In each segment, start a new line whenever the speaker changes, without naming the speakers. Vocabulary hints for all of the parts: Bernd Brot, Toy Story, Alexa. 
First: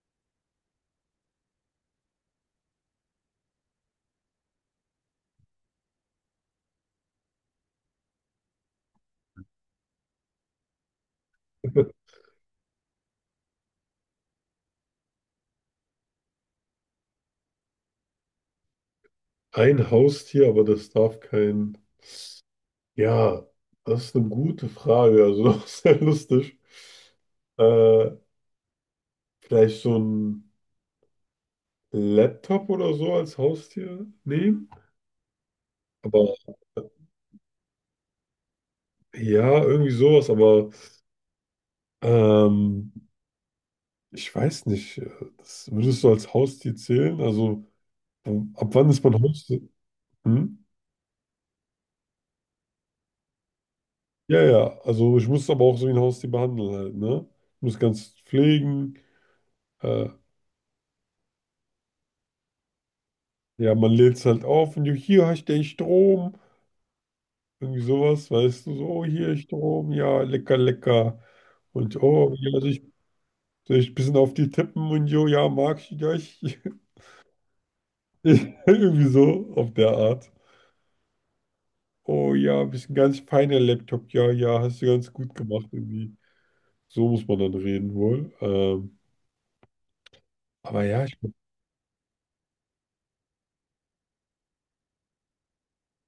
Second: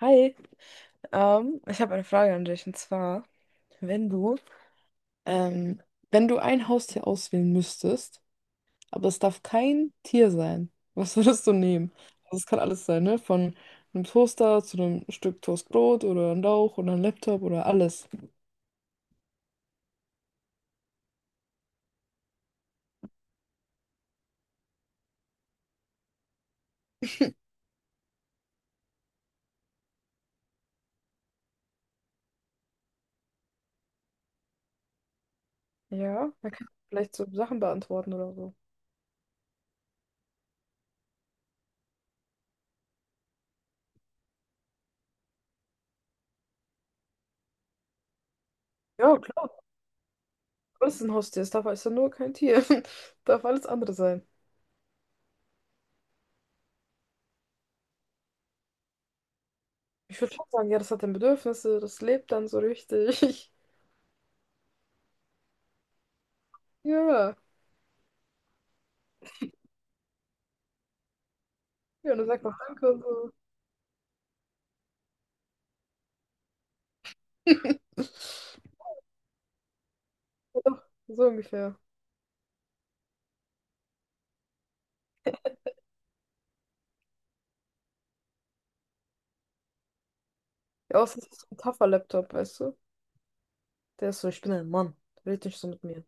Hi, ich habe eine Frage an dich und zwar, wenn du, ähm, wenn du ein Haustier auswählen müsstest, aber es darf kein Tier sein, was würdest du nehmen? Also es kann alles sein, ne? Von einem Toaster zu einem Stück Toastbrot oder einem Lauch oder einem Laptop oder alles.
Ein Haustier, aber das darf kein. Ja, das ist eine gute Frage, also auch sehr lustig. Äh, Vielleicht so ein Laptop oder so als Haustier nehmen.
Ja,
Aber
man kann
äh,
vielleicht so Sachen beantworten oder so.
ja, irgendwie sowas, aber ähm, ich weiß nicht, das würdest du als Haustier zählen? Also, ab wann ist
Ja,
man
klar,
Haustier? Hm?
alles ist ein Haustier. Es darf, es ist ja nur kein Tier. Darf alles andere sein.
Ja, ja, also ich muss es aber auch so wie ein Haustier behandeln halt, ne? Ich muss ganz pflegen. Äh,
Ich würde schon sagen, ja, das hat dann Bedürfnisse, das lebt dann so richtig.
ja, man lädt es halt auf und du, hier hast du den Strom.
Ja,
Irgendwie sowas, weißt du, so, oh, hier Strom, ja, lecker, lecker. Und
ja, und dann
oh,
sagt
ja,
man
soll ich,
Danke und so.
soll ich ein bisschen auf die tippen und jo, ja, mag ich dich. Irgendwie so, auf der Art.
Ja, so ungefähr.
Oh ja, bist ein ganz feiner Laptop, ja, ja, hast du ganz gut gemacht irgendwie. So muss man dann reden wohl. Aber
Ja,
ja,
außer es ist so ein tougher Laptop, weißt du? Der ist so, ich bin ein Mann. Red nicht so mit mir.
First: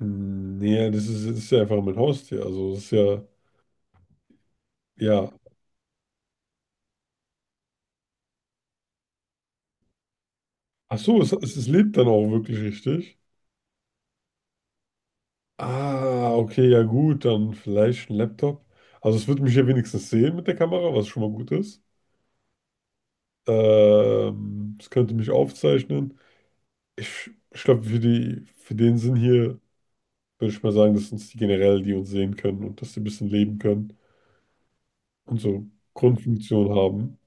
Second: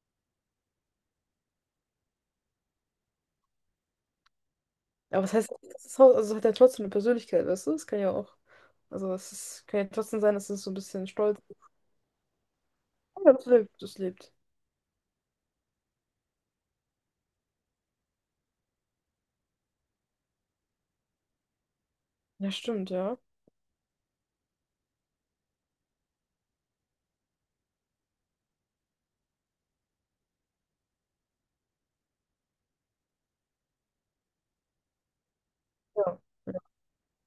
nee, das ist ja einfach mein Haustier. Also das ist ja,
Aber
ja.
was heißt, das ist, also hat er trotzdem eine Persönlichkeit, weißt du? Das kann ja auch. Also es ist, kann ja trotzdem sein, dass es so ein
Ach
bisschen
so, es,
stolz
es,
ist.
es lebt dann auch wirklich richtig.
Ja, das lebt, das lebt.
Ah, okay, ja gut, dann vielleicht ein Laptop. Also es wird mich ja wenigstens sehen mit der Kamera, was schon mal gut ist.
Ja, stimmt, ja.
Es könnte mich aufzeichnen. Ich glaube, für den Sinn hier würde ich mal sagen, dass uns die generell, die uns sehen können und dass sie ein bisschen leben können und so
Ja. Ja,
Grundfunktion haben.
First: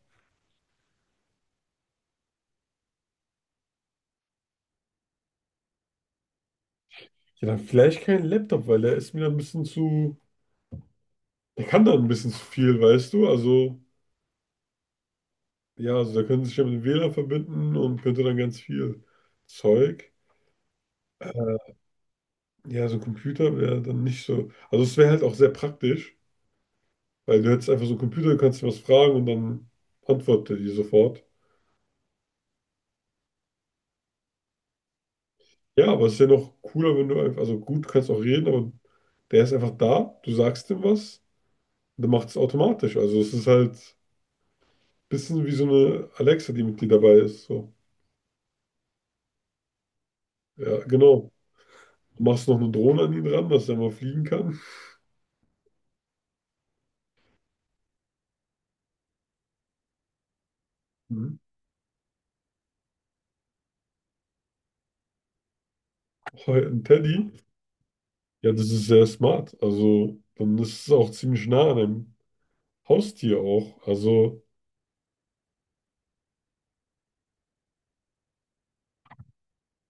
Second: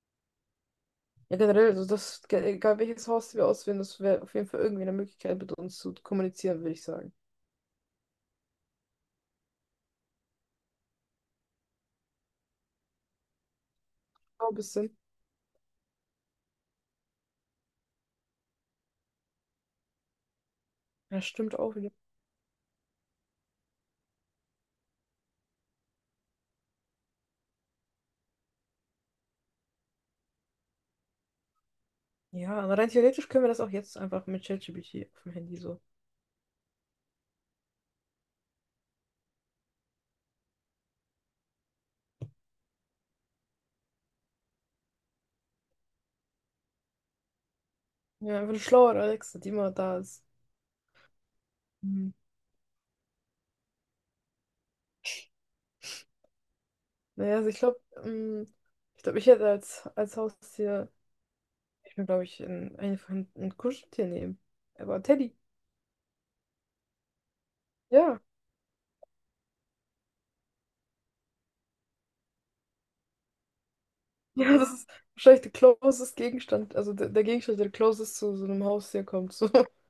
ja, generell, also das, egal welches Haus wir auswählen, das wäre auf jeden Fall irgendwie eine Möglichkeit, mit uns zu kommunizieren, würde ich sagen.
Ja, dann vielleicht kein Laptop, weil der ist mir ein bisschen zu. Der kann dann ein bisschen zu viel, weißt du? Also,
Ja, ein bisschen.
ja, also der könnte sich ja mit dem WLAN verbinden und könnte dann ganz viel Zeug.
Ja,
Äh,
stimmt auch wieder.
Ja, so ein Computer wäre dann nicht so. Also, es wäre halt auch sehr praktisch, weil du hättest einfach so einen Computer, du kannst dir was fragen und dann antwortet er dir sofort.
Ja, aber rein theoretisch können wir das auch jetzt einfach mit ChatGPT auf dem Handy so.
Ja, aber es ist ja noch cooler, wenn du einfach. Also, gut, du kannst auch reden, aber der ist einfach da, du sagst ihm was und dann macht es automatisch. Also, es ist halt ein bisschen wie so eine Alexa, die mit dir dabei ist. So.
Ja, einfach eine schlauere Alexa, die immer da ist.
Ja, genau.
Mhm.
Du machst noch eine Drohne an ihn ran, dass er mal fliegen kann.
Naja, also ich glaube, ich glaube, ich hätte als, als Haustier,
Mhm.
ich mir glaube ich, ein, einfach ein Kuscheltier nehmen. Aber Teddy,
Oh, ein Teddy.
ja.
Ja, das ist sehr smart. Also, dann ist es auch ziemlich nah an einem Haustier auch. Also,
Ja, das ist wahrscheinlich der closest Gegenstand, also der, der Gegenstand, der closest zu so einem Haustier kommt. So.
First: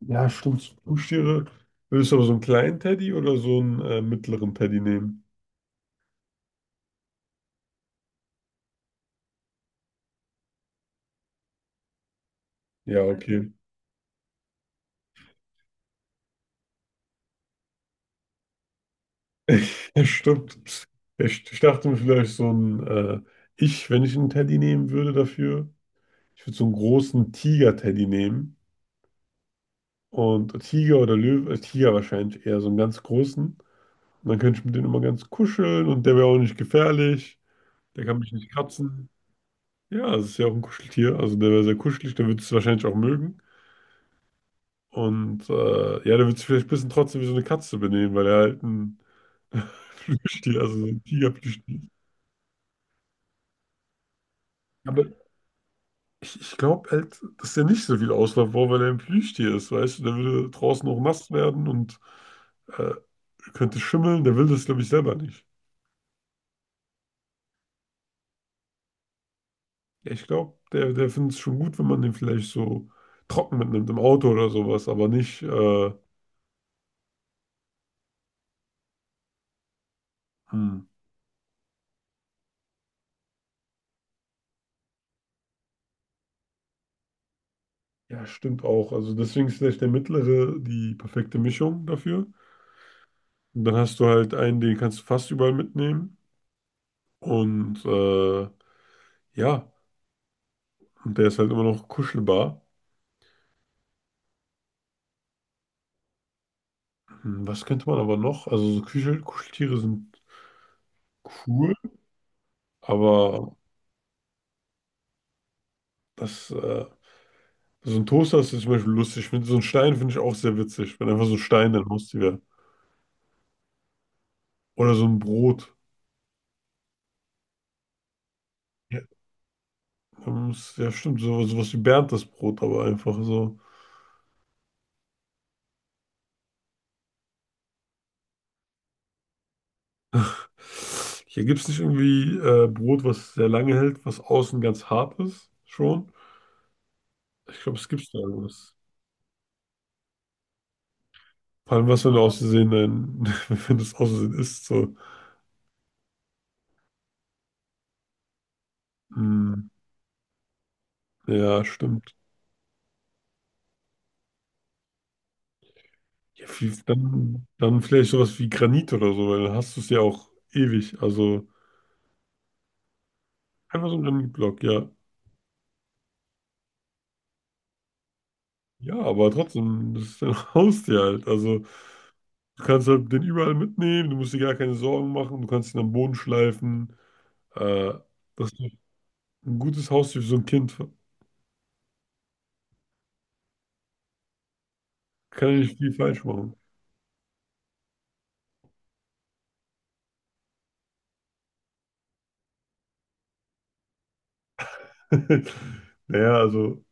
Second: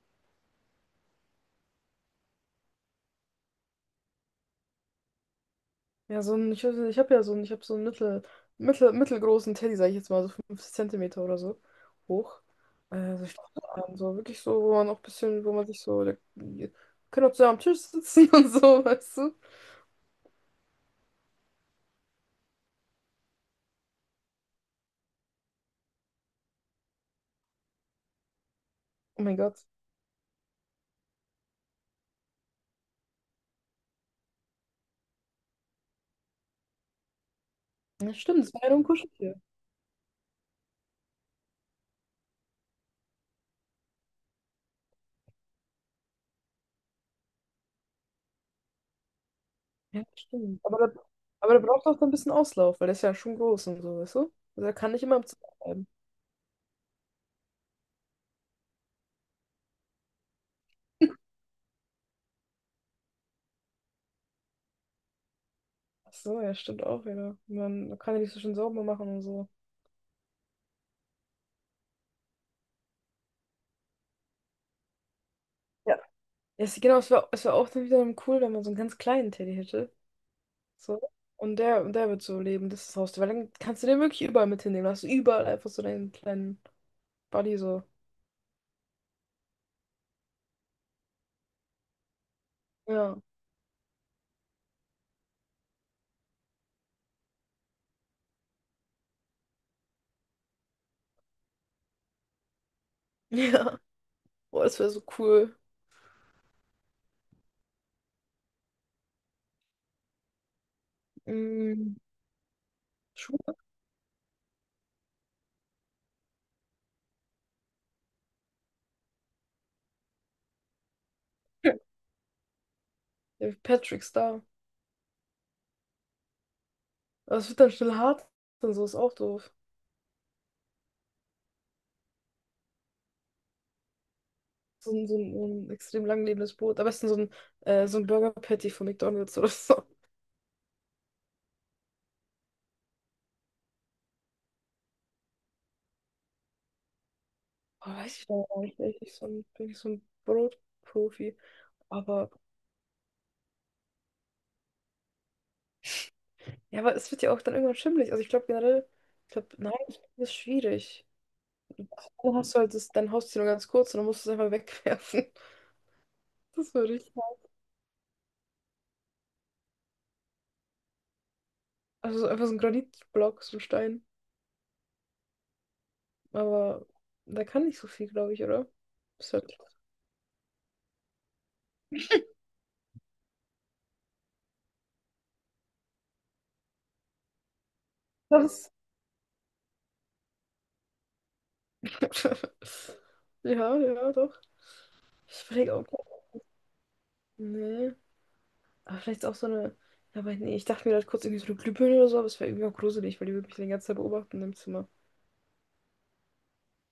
ja, stimmt. Haustiere. Willst du aber so einen kleinen Teddy oder so einen mittleren Teddy nehmen?
Ja, so ein, ich, weiß nicht, ich habe ja so einen, ich habe so einen mittel, mittelgroßen Teddy, sage ich jetzt mal, so 50 cm oder so hoch.
Ja,
Also ich
okay.
so wirklich so, wo man auch ein bisschen, wo man sich so, der, wir können auch zusammen am Tisch sitzen und so, weißt du?
Ja, stimmt. Ich dachte mir vielleicht wenn ich einen Teddy nehmen würde dafür, ich würde so einen großen Tiger-Teddy nehmen.
Oh mein Gott.
Und Tiger oder Löwe, Tiger wahrscheinlich eher so einen ganz großen. Und dann könnte ich mit dem immer ganz kuscheln und der wäre auch nicht gefährlich. Der
Ja,
kann mich
stimmt,
nicht
das war ja nur ein
kratzen.
Kuscheltier.
Ja, es ist ja auch ein Kuscheltier. Also der wäre sehr kuschelig, der würde es wahrscheinlich auch mögen. Und ja, der wird sich vielleicht ein bisschen trotzdem wie so eine Katze benehmen, weil er halt ein
Ja,
Plüschtier,
stimmt.
also so ein
Aber der
Tiger-Plüschtier
braucht
ist.
auch so ein bisschen Auslauf, weil der ist ja schon groß und so, weißt du? Also er kann nicht
Aber
immer im Zimmer bleiben.
ich glaube halt, dass der nicht so viel Auslauf braucht, weil er ein Plüschtier ist, weißt du? Der würde draußen auch nass werden und äh, könnte schimmeln. Der will das, glaube ich, selber nicht.
Ach so, ja, stimmt auch wieder. Man kann ja nicht so schön sauber machen und so.
Ja, ich glaube, der findet es schon gut, wenn man den vielleicht so trocken mitnimmt im Auto oder sowas, aber nicht.
Ja. Ja, genau, es wäre es wär auch dann wieder cool, wenn man so einen ganz kleinen Teddy hätte.
Hm.
So. Und der wird so leben, das ist das Haustier. Weil dann kannst du den wirklich überall mit hinnehmen. Dann hast du überall einfach so deinen kleinen Buddy so.
Ja, stimmt auch. Also deswegen ist vielleicht der mittlere die perfekte Mischung dafür.
Ja.
Und dann hast du halt einen, den kannst du fast überall mitnehmen. Und ja, und der ist halt immer noch kuschelbar.
Ja. Boah, das wäre so cool.
Was könnte man aber noch? Also so Kuscheltiere sind cool,
Mhm. Schuhe.
aber das, äh, so ein Toaster ist zum Beispiel lustig. So ein Stein finde ich auch sehr witzig, wenn einfach so ein Stein dein Haustier wäre.
Der Patrick Star.
Oder so ein Brot.
Aber es wird dann schnell hart und so, ist
Ja,
auch doof.
ja stimmt, sowas wie Bernd Brot, aber einfach so.
So ein, so ein, so ein extrem langlebendes Brot. Am besten so ein Burger Patty von McDonald's oder so.
Hier gibt es nicht irgendwie Brot, was sehr lange hält, was außen ganz hart ist, schon. Ich glaube, es
Oh,
gibt da
weiß ich noch gar
irgendwas.
nicht. Bin ich nicht so ein, bin ich so ein Brotprofi.
Vor allem, was, wenn du
Aber
aus Versehen, dann, wenn du es aus Versehen isst, so.
ja, aber es wird ja auch dann irgendwann schimmelig. Also ich glaube generell, ich glaube,
Hm,
nein, das ist schwierig.
ja, stimmt.
Dann hast du halt das, dein Haustier nur ganz kurz und dann musst du es einfach wegwerfen.
Ja,
Das
viel,
würde ich.
dann, dann vielleicht sowas wie Granit oder so, weil dann hast du es ja auch ewig. Also
Also so einfach so ein Granitblock, so ein
einfach so ein
Stein.
Granitblock, ja.
Aber da kann nicht so viel, glaube ich, oder?
Ja, aber
Ist halt.
trotzdem, das ist dein Haustier halt. Also. Du kannst halt den überall mitnehmen, du musst dir gar keine Sorgen machen, du kannst ihn am Boden schleifen. Äh, Das ist
Das.
ein gutes Haustier für so ein Kind.
Ja, ja, doch. Ich
Kann ja
überlege
nicht
auch.
viel falsch machen.
Nee. Aber vielleicht auch so eine. Ja, aber nee, ich dachte mir gerade kurz irgendwie so eine Glühbirne oder so, aber es wäre irgendwie auch gruselig, weil die würde mich die ganze Zeit beobachten im Zimmer.
Naja, also,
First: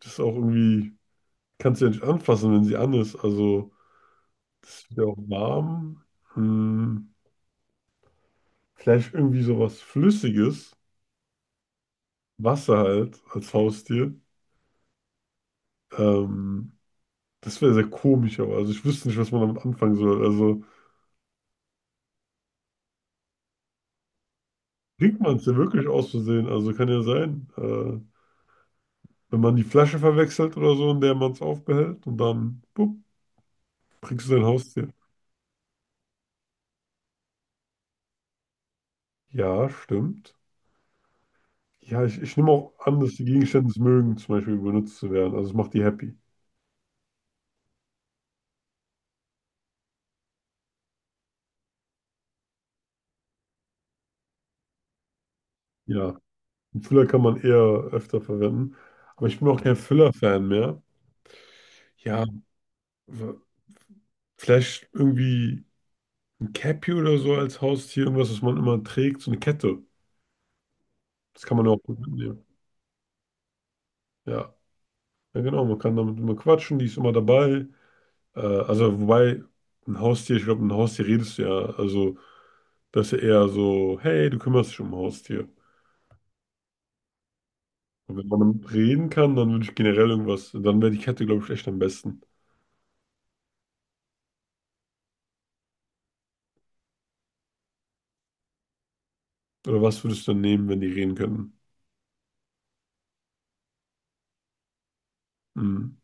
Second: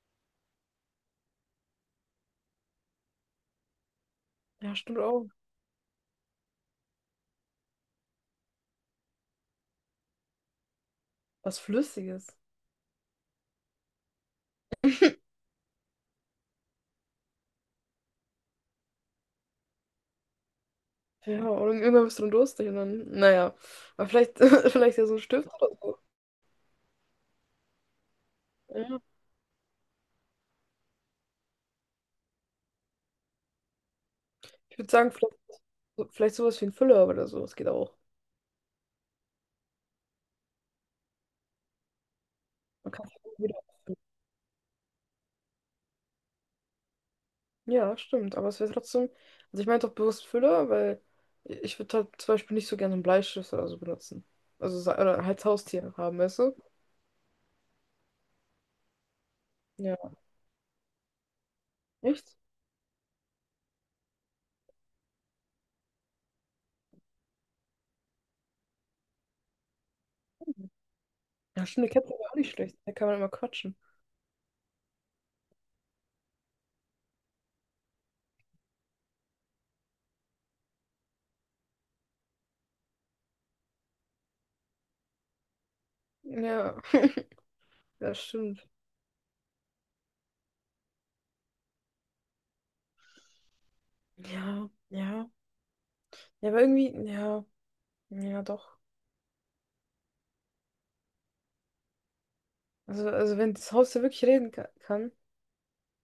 das ist auch irgendwie, kannst du ja nicht anfassen, wenn sie an ist. Also,
Ja,
das
stimmt
wird ja auch
auch.
warm. Hm, Vielleicht irgendwie sowas Flüssiges,
Was Flüssiges.
Wasser halt, als Haustier. Ähm, Das wäre sehr komisch, aber also ich wüsste nicht, was man damit anfangen soll. Also,
Ja, und irgendwann bist du dann durstig und dann, naja. Aber vielleicht, vielleicht ja so
trinkt
ein
man es
Stift
ja
oder
wirklich
so.
aus Versehen, also kann ja sein.
Ja.
Wenn man die Flasche verwechselt oder so, in der man es aufbehält und dann, bup, kriegst du dein
Ich
Haustier.
würde sagen, vielleicht, vielleicht sowas wie ein Füller oder so. Das geht auch.
Ja, stimmt. Ja, ich nehme auch
Man
an,
kann
dass die
es wieder.
Gegenstände es mögen, zum Beispiel benutzt zu werden. Also es macht die happy.
Ja, stimmt, aber es wäre trotzdem, also ich meine doch bewusst Füller, weil ich würde halt zum Beispiel nicht so gerne einen Bleistift oder so benutzen. Also, oder halt Haustier
Ja,
haben, weißt du?
einen Füller kann man eher öfter verwenden. Aber ich bin auch kein
Ja,
Füller-Fan mehr. Ja,
echt?
w- vielleicht irgendwie ein Cappy oder so als Haustier, irgendwas, was man immer trägt, so eine Kette. Das kann
Ja,
man auch
stimmt, eine
gut
Katze wäre auch
mitnehmen.
nicht schlecht, da kann man immer quatschen.
Ja, ja genau, man kann damit immer quatschen, die ist immer dabei. Also, wobei, ein Haustier, ich glaube, mit einem Haustier redest du ja. Also, das ist ja eher so, hey, du kümmerst dich um ein Haustier.
Ja,
Und
das
wenn man
stimmt.
damit reden kann, dann würde ich generell irgendwas, dann wäre die Kette, glaube ich, echt am besten.
Ja, ja, ja, aber irgendwie, ja, ja, doch.
Oder was würdest du dann nehmen, wenn die reden könnten?
Also wenn das Haustier wirklich reden kann,
Hm,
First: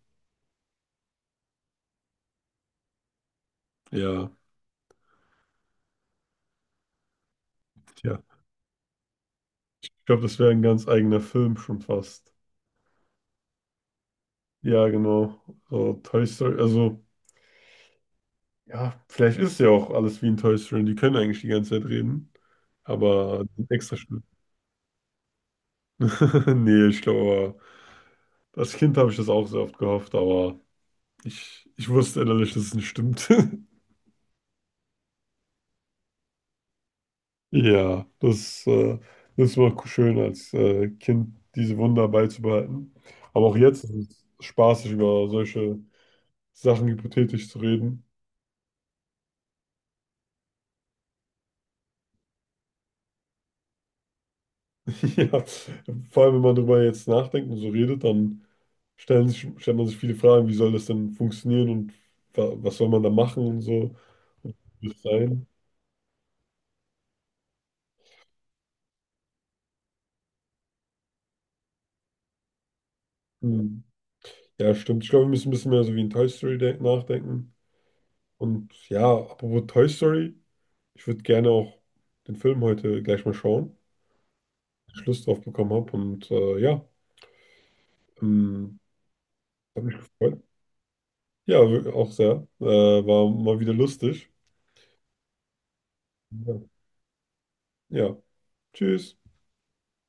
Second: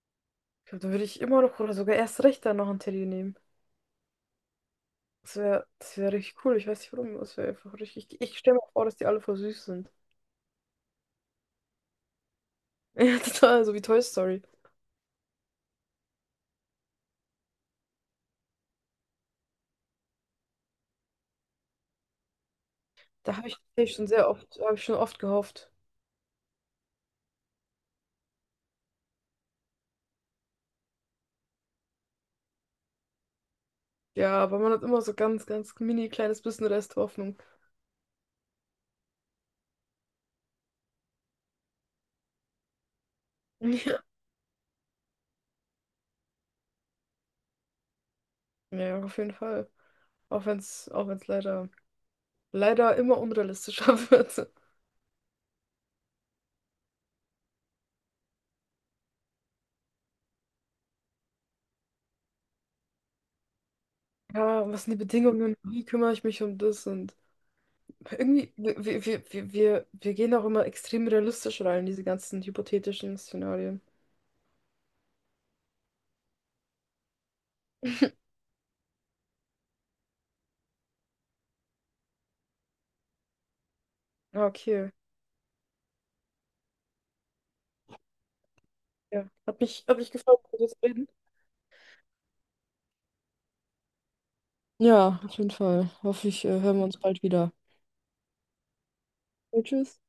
ich glaube, dann würde ich immer noch oder sogar erst recht dann noch ein Teddy nehmen.
ja,
Das wäre richtig cool, ich weiß nicht warum, das wäre einfach richtig,
ja.
ich stelle mir vor, dass die alle voll süß sind.
Ich glaube, das wäre ein ganz eigener Film schon fast.
Ja, total, so wie Toy Story.
Ja, genau. So, Toy Story, also, ja, vielleicht ist ja auch alles wie in Toy Story. Die können eigentlich die ganze Zeit reden,
Da
aber
habe ich
die sind
tatsächlich
extra
schon
schlimm.
sehr oft, habe ich schon oft gehofft.
Nee, ich glaube, als Kind habe ich das auch sehr oft gehofft, aber. Ich wusste innerlich, dass es nicht stimmt.
Ja, aber man hat immer so ganz, ganz mini kleines bisschen Rest Hoffnung.
Ja, das war schön als Kind, diese Wunder beizubehalten. Aber auch jetzt ist
Ja.
es spaßig, über solche Sachen hypothetisch zu reden.
Ja, auf jeden Fall. Auch wenn es leider, leider immer unrealistischer wird.
Ja, vor allem, wenn man darüber jetzt nachdenkt und so redet, dann stellt man sich viele Fragen, wie soll das denn funktionieren und wa was soll man da machen und so.
Ja, und was
Wie
sind die
es sein?
Bedingungen? Wie kümmere ich mich um das? Und irgendwie, wir, wir gehen auch immer extrem realistisch rein, diese ganzen hypothetischen Szenarien.
Hm. Ja, stimmt. Ich glaube, wir müssen ein bisschen mehr so wie in Toy Story nachdenken. Und ja, apropos Toy Story. Ich würde gerne auch den Film heute gleich mal schauen,
Ja, okay.
dass ich Lust drauf bekommen habe. Und ja, ähm,
Ja.
hat mich
Hat mich gefreut,
gefreut.
mit dir zu reden.
Ja, auch sehr. War mal wieder lustig.
Ja, auf jeden Fall. Hoffe ich,
Ja.
hören wir uns bald wieder.
Ja. Tschüss.
Ja, tschüss.